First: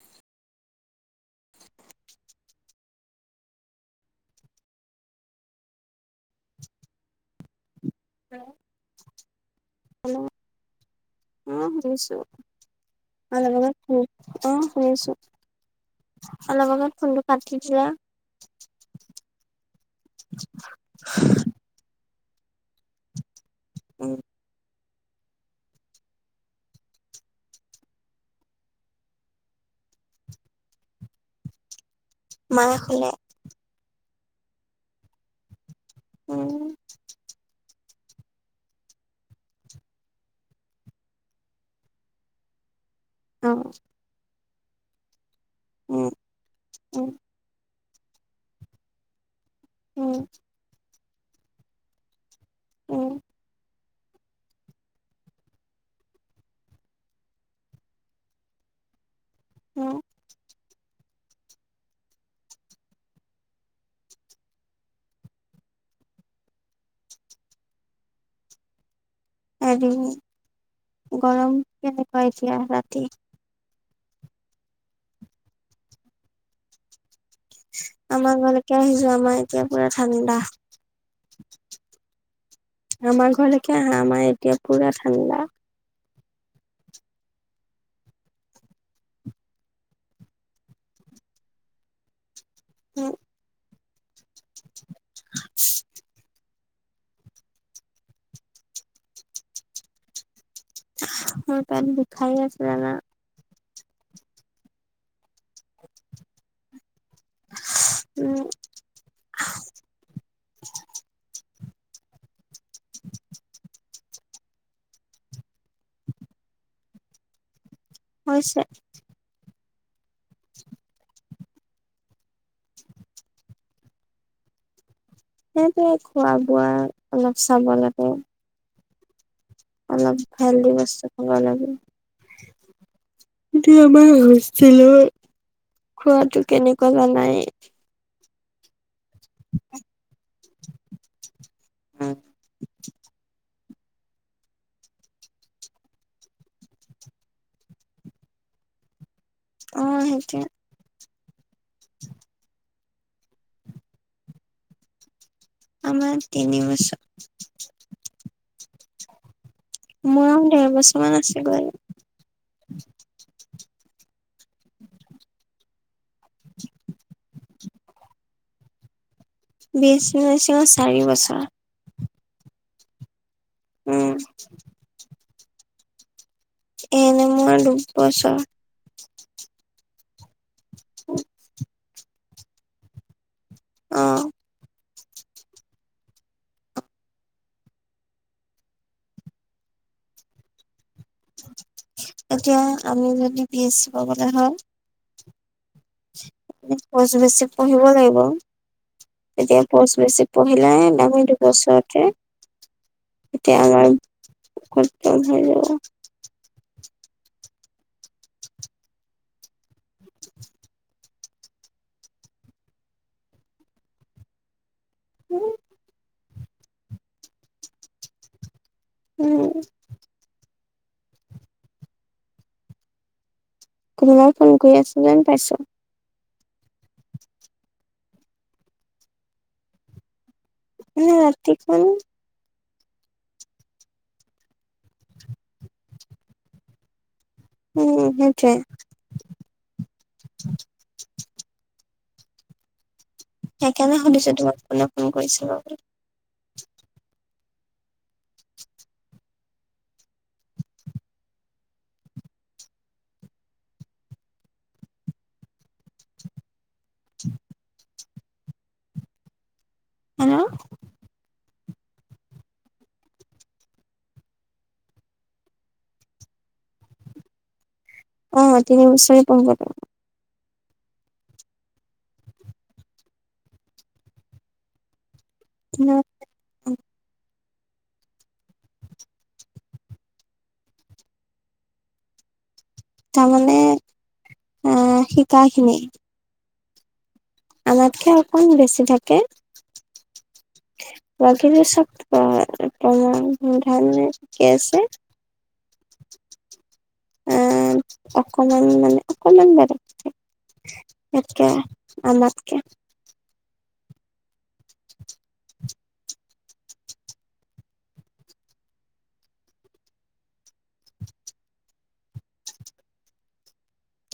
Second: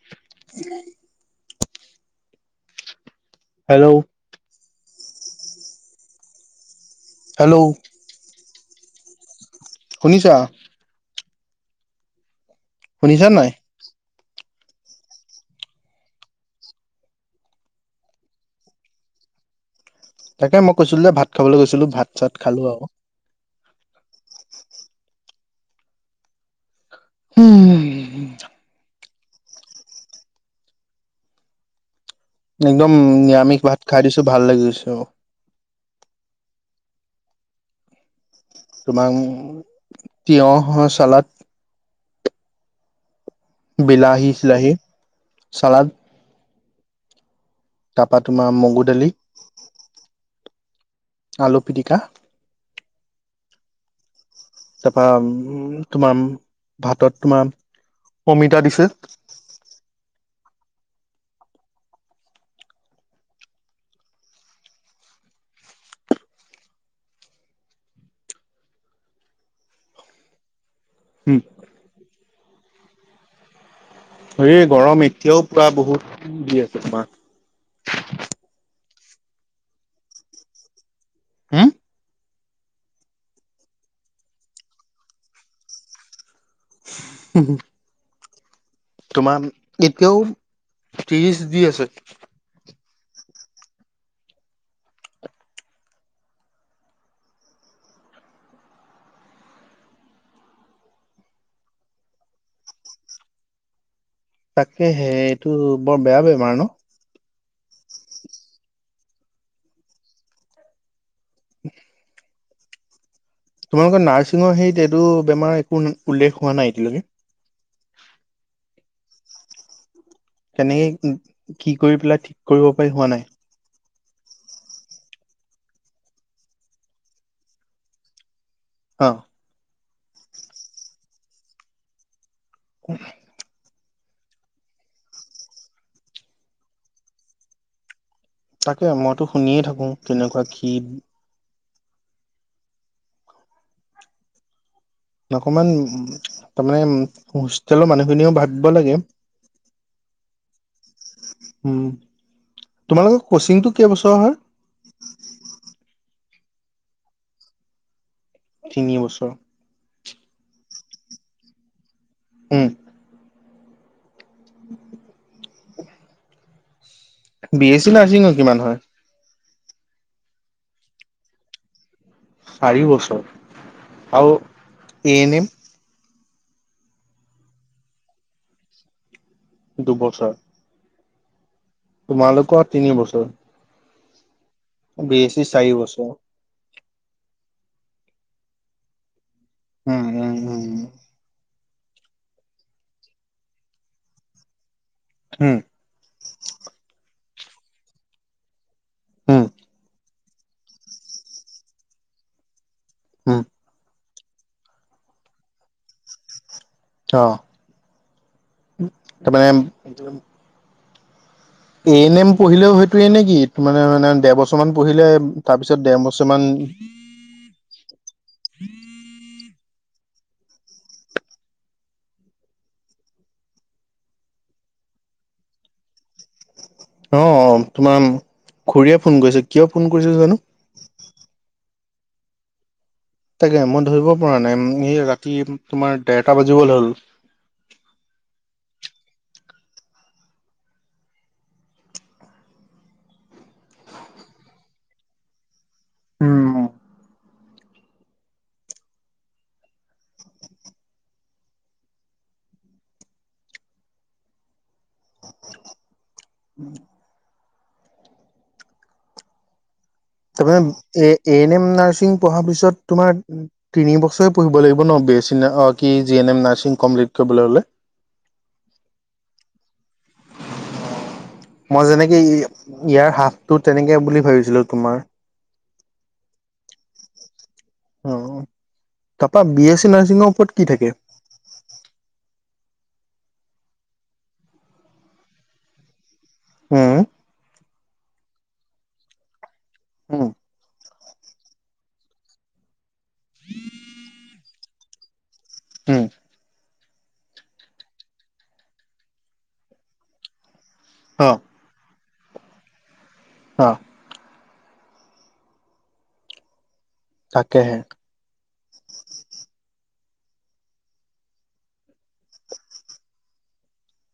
[inaudible] Hello hello [inaudible] শুনিছা? অ', শুনিছোঁ শুনিছা নাই [unintelligible] শুনি অ', শুনিছোঁ অলপ আগত ফোনটো কাটি দিলা। তাকে মই কৈছিলোঁ যে ভাত খাবলৈ গৈছিলোঁ ভাত চাত খালো আৰু। উম, উম, উম, হুম মায়ে একদম কলে নিৰামিষ ভাত খাই দিছোঁ ভাল লাগিছে আৰু। উম, তোমাৰ তিয়হ চালাদ অ বিলাহী চিলাহী চালাদ উ, উম, তাৰপাৰা তোমাৰ মগু দালি। উম, আলু পিটিকা উম, তাৰপা উম, তোমাৰ ভাতত তোমাৰ অমিতা দিছে উম, হেৰি গৰম কেনেকোৱা এতিয়া ৰাতি? হেৰি গৰম এতিয়াও পুৰা বহুত দি আছে তোমাৰ। আমাৰ ঘৰলৈকে আহিযোৱা আমাৰ এতিয়া পুৰা ঠাণ্ডা। আমাৰ ঘৰলৈকে আহা আমাৰ এতিয়া পুৰা ঠাণ্ডা। হুম, হুম তোমাৰ এতিয়াও ত্ৰিশ দি আছে। উম, [inaudible] [inaudible] মোৰ পেট বিষাই আছে জানা? তাকেহে এইটো বৰ বেয়া বেমাৰ ন? উম। [inaudible] [inaudible] তোমালোকৰ নাৰ্ছিঙৰ হেৰিত এইটো বেমাৰ একো উল্লেখ হোৱা নাই এতিয়ালকে? হৈছে। কেনেকে কি কৰি পেলাই ঠিক কৰিব পাৰি হোৱা নাই? সেইটোৱে খোৱা বোৱা অলপ চাব লাগে। অ'। অলপ হেলদি বস্তু খাব লাগে। [inaudible] এতিয়া আমাৰ হোষ্টেলত খোৱাতটো কেনেকুৱা জানাই। তাকে মইতো শুনিয়ে থাকো কেনেকুৱা কি [unintelligible] অকমান তাৰমানে হোষ্টেলৰ মানুহখিনিও ভাবিব লাগে। অ', সেইটোৱে। উম, তোমালোকৰ কচিংটো কেইবছৰ হয়? আমাৰ তিনি বছৰ। তিনি বছৰ। মোৰ আৰু দেৰ বছৰ মান আছে গৈ। উম। [inaudible] বি এছ চি নাৰ্ছিংৰ কিমান হয়? বি এছ চি নাৰ্চিঙৰ চাৰি বছৰ। চাৰি বছৰ উম, আৰু A N M? A N এমৰ দুবছৰ। দুবছৰ। [inaudible] তোমালোকৰ তিনি বছৰ। অ'। বি এ ছি চাৰি বছৰ। উম, উম, উম। এতিয়া আমি যদি বি এছ চি পাবলে হয়। উম। [unintelligible] পঢ়িব লাগিব উম তেতিয়াচ [unintelligible] পঢ়িলে আমি দুবছৰতে উম এতিয়া আমাৰ খটম হৈ যাব। অ', তাৰমানে এ এন এম পঢ়িলেও হয়তো এ নে কি তে মানে দেৰ বছৰ মান পঢ়িলে তাৰ পিছত দেৰ বছৰ কিছুমান উম। কোনোবাই ফোন কৰি আছো যেন পাইছো। অ', তোমাৰ খুৰীয়ে ফোন কৰিছে কিয় ফোন কৰিছে জানো। এই ৰাতিখন। তাকে মই ধৰিব পৰা নাই স ৰাতি তোমাৰ দেৰটা বাজিবলৈ হ'ল। উম, সেইটোৱে। সেইকাৰণে সুধিছো তোমাক কোনে ফোন কৰিছে বাৰুতে। উম। [inaudible] হেল্ল'। তাৰপা A A N M nursing পঢ়াৰ পিছত তোমাৰ তিনি বছৰে পঢ়িব লাগিব ন, বি এছ ইন কি G N M nursing complete কৰিবলৈ হ'লে? অ', তিনি বছৰে পঢ়িব লাগিব। মই যেনেকে ই-ই-ইয়াৰ হাফটো তেনেকে বুলি ভাবিছিলোঁ তোমাৰ। [inaudible] অ', তাৰপা বি এছ চি নাৰ্ছিঙৰ ওপৰত কি থাকে? তাৰমানে আহ, শিকাখিনি। হ, আ? [unintelligible] ত অকন বেছি থাকে। উম। [inaudible] হম! আহ অকমান মানে অকমান অ [unintelligible] আমাতকে। হা'! তাকেহে।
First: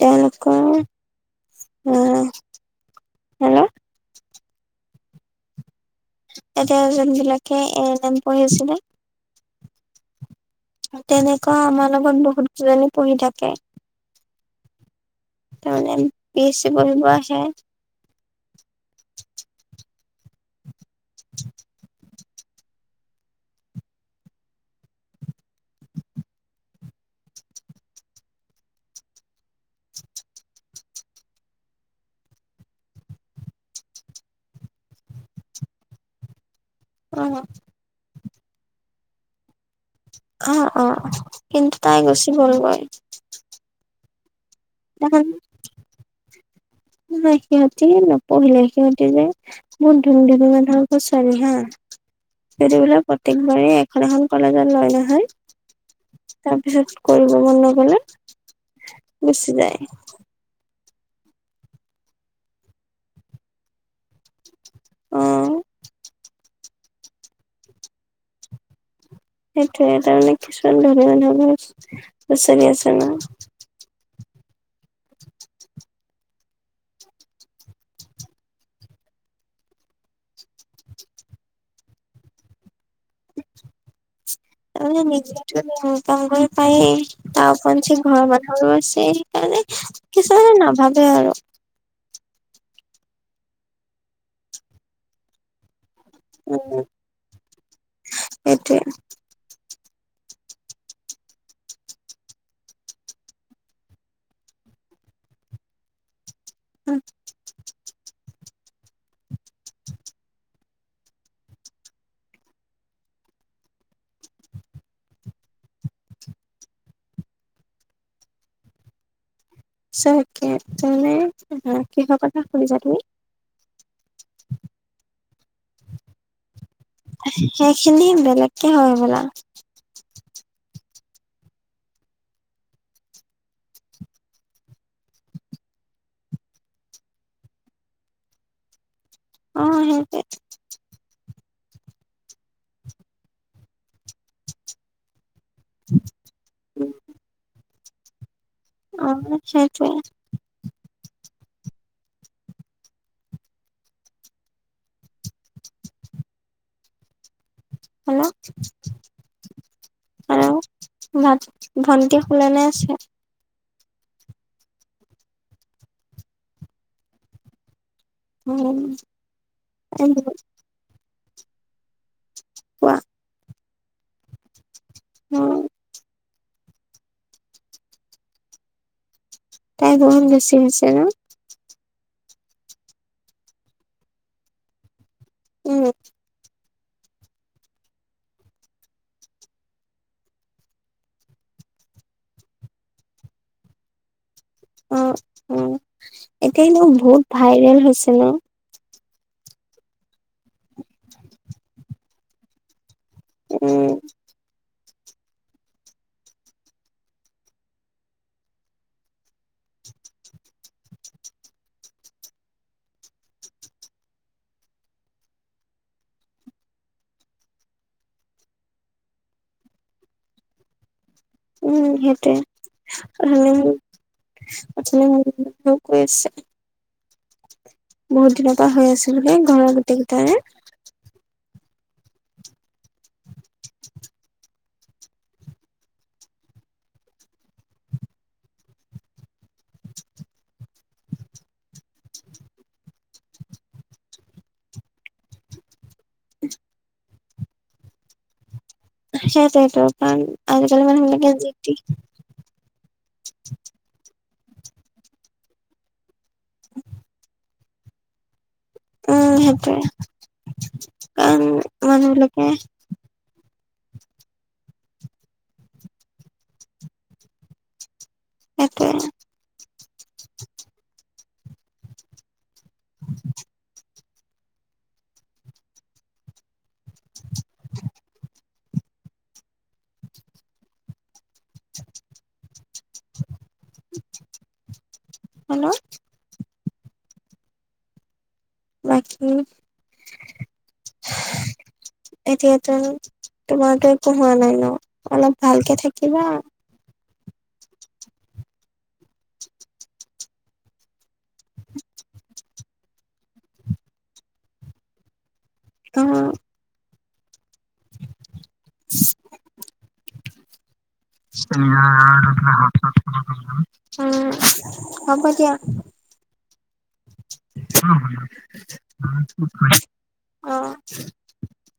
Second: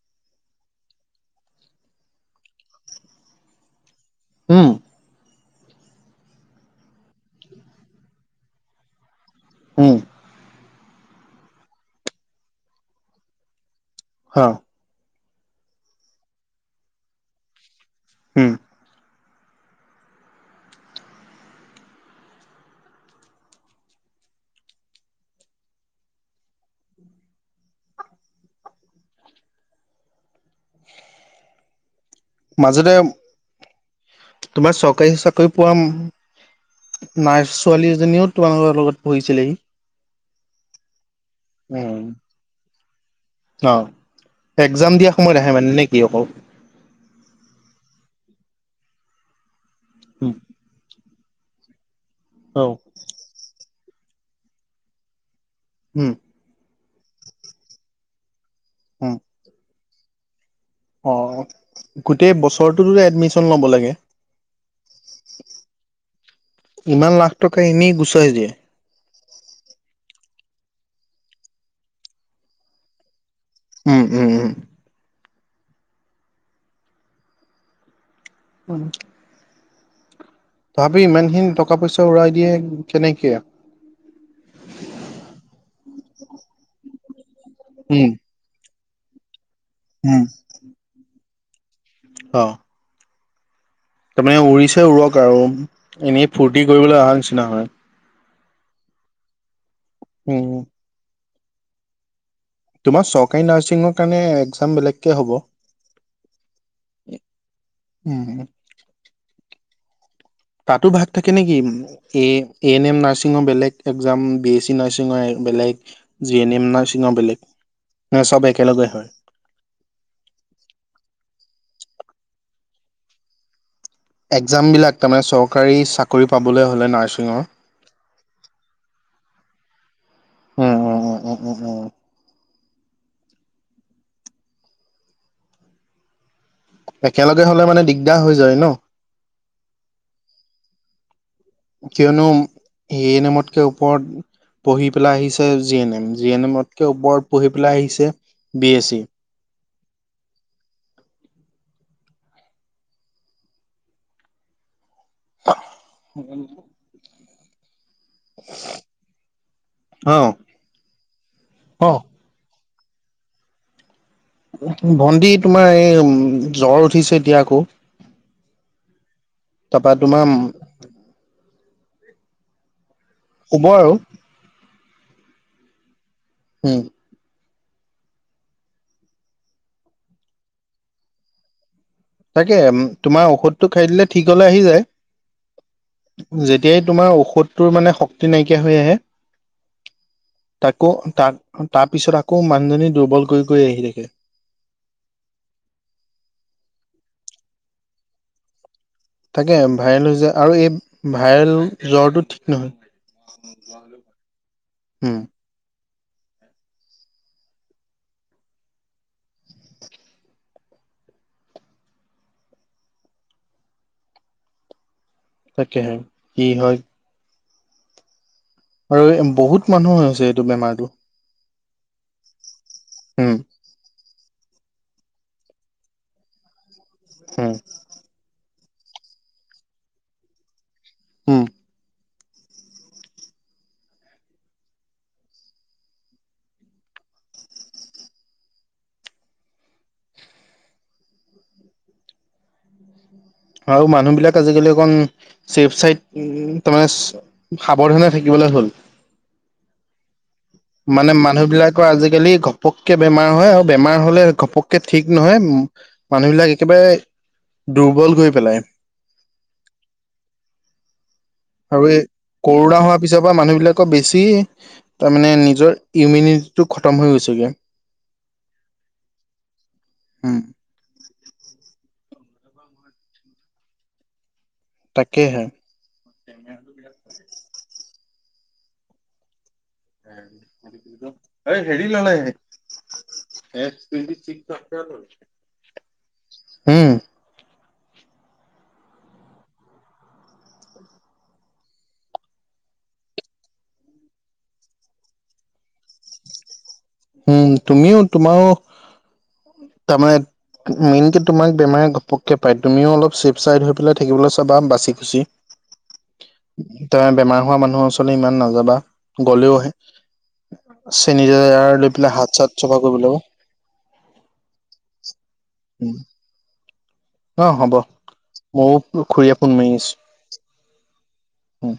তেওঁলোকৰ, হেল্ল'! উম। তেতিয়া যোনবিলাকে এ এল এম কৰি আছিলে হম! তেনেকুৱা আমাৰ লগত বহুত কেইজনী পঢ়ি থাকে। হ'? তাৰমানে [unintelligible] পঢ়িব আহে। উম। [inaudible] [inaudible] মাজতে তোমাৰ চৰকাৰী চাকৰি পোৱা অ নাৰ্ছ ছোৱালী এজনীও তোমালোকৰ লগত পঢ়িছিলেহি। অ', অ', অ', কিন্তু তাই উম গুচি গ'লগৈ। অ', একজাম দিয়া সময়ত আহে মানে নেকি অকল? নাই, সিহঁতি নপঢ়িলে সিহঁতি যে মোৰ ধনী- উম, ধনী মানুহৰ ঘৰৰ ছোৱালী হা, অ সিহঁতে প্ৰত্যেকবাৰেই এখন, এখন কলেজত লয় নহয় উম। তাৰপিছত কৰিব মন নগ'লে উম। [inaudible] অ', গোটেই বছৰটোতো এডমিশ্যন ল'ব লাগে? অহ। ইমান লাখ টকা এনেই গুচাই দিয়ে! সেইটোয়ে তাৰমানে কিছুমান ধনী মানুহৰ লচাৱালী আছে ন! উম, উম, উম। [inaudible] তথাপি ইমানখিন টকা- পইচা উৰাই দিয়ে কেনেকে? তাৰ মানে নিজে ইনকম পায় তাৰ উপৰেঞ্চি উম ঘৰ মানুহ আছেই সেইকাৰণে উম কিছুমানে নাভাবে আৰু। অ'। তাৰমানে উৰিছে উৰক আৰু এনেই ফূৰ্তি কৰিবলৈ অহা নিচিনা হয়। সেইটোয়ে। উম, উম। তোমাৰ চৰকাৰী নাৰ্ছিঙৰ কাৰণে একজাম বেলেগকে হ'ব? [unintelligible] উম। তাতো ভাগ থাকে নেকি? উম। এ', এ, এন এম নাৰ্ছিঙো বেলেগ একজাম, বি এছ চি নাৰ্ছিঙো এই বেলেগ জি এন এম নাৰ্ছিঙো বেলেগ, নে চব একেলগে হয়। [unintelligible] কিহৰ কথা শুনিছা তুমি? একজামবিলাক তাৰমানে চৰকাৰী চাকৰি পাবলে হ'লে নাৰ্ছিঙৰ সেখিনি বেলেগকে হয় বলা। হয় হয় হয় হয় হয় হয় হয়। একেলগে হ'লে মানে দিগদাৰ হৈ যায় ন'। অ', সেইটোৱে। কিয়নো এ, নেমতকে ওপৰত পঢ়ি পেলাই আহিছে G N M. G N এমতকে ওপৰত পঢ়ি পেলাই আহিছে বি এছ চি। অ', সেইটোৱে। [unintelligible] হেল্ল', অ', হেল্ল' [unintelligible] অ'। ভণ্টি শুলেঁ নে আছে? ভণ্টি তোমাৰ এই উম জ্বৰ উঠিছে এতিয়া আকৌ। উম। তাপা তোমাৰ উম অ'। ক'ব আৰু। অ'। উম। তাইৰ বহুত বেছি হৈছে ন'। তাকে উম তোমাৰ ঔষধটো খাই দিলে ঠিক হ'লে আহি যায়। উম যেত তিয়াই তোমাৰ ঔষধটোৰ মানে শক্তি নাইকিয়া হৈ আহে। তাকো তাক তাৰ পিছত আকৌ মানুহজনী দুৰ্বল কৰি কৰি আহি থাকে। অ', অ', এতিয়াই [unintelligible] বহুত ভাইৰেল হৈছে ন'। তাকে ভাইৰেল হৈছে আৰু এই ভাইৰেল জ্বৰটো ঠিক নহয়। উম উম। তাকেহে, কি হয়। আৰু এই বহুত মানুহ হৈ হৈছে এইটো বেমাৰটো। উম উম সেটোৱে। [unintelligible] কৈ আছে। [unintelligible] বহুত দিনৰ পৰা হৈ আছিলোঁ হেই ঘৰৰ গোটেই গিটাৰে। উম। আৰু মানুহ বিলাক আজিকালি অকন চেফ চাইত উ, তাৰমানে চা সাৱধানে থাকিবলে হ'ল। সেইটোৱেটো পান আজিকালি মানুহ বিলাকে যি তি [unintelligible] ঘপককে বেমাৰ হয় আৰু বেমাৰ হ'লে ঘপককে ঠিক নহয়। উম মানুহবিলাক একেবাৰে দুৰ্বল কৰি পেলাই। উম সেটোৱে। কাৰণ আৰু এই মানুহ বিলাকে কৰোণা হোৱাৰ পিছৰ পা মানুহ বিলাকক বেছি তাৰ মানে নিজৰ ইউমিনিটিটো খতম হৈ গৈছেগে। সেটোৱে। উম। [inaudible] তাকেহে। [inaudible] [inaudible] এই হেৰি ললে হেল্ল' হুম বাকী এতিয়াতো তোমাৰতো একো হোৱা নাই ন' অলপ ভালকে থাকিবা। উম, তুমিও তোমাৰো তাৰমানে মেইন কে তোমাক বেমাৰে ঘপকে পায়, তুমিও অলপ চেফ চাইড হৈ পেলাই থাকিবলৈ চাবা বাচি খুচি। অ', তেওঁ বেমাৰ হোৱা মানুহৰ ওচৰলৈ ইমান নাযাবা, গ'লেও হে চেনি আৰু উম, হ'ব দিয়া। অ হ'ব ময়ো খুৰীয়ে ফোন [inaudible] অ', উম,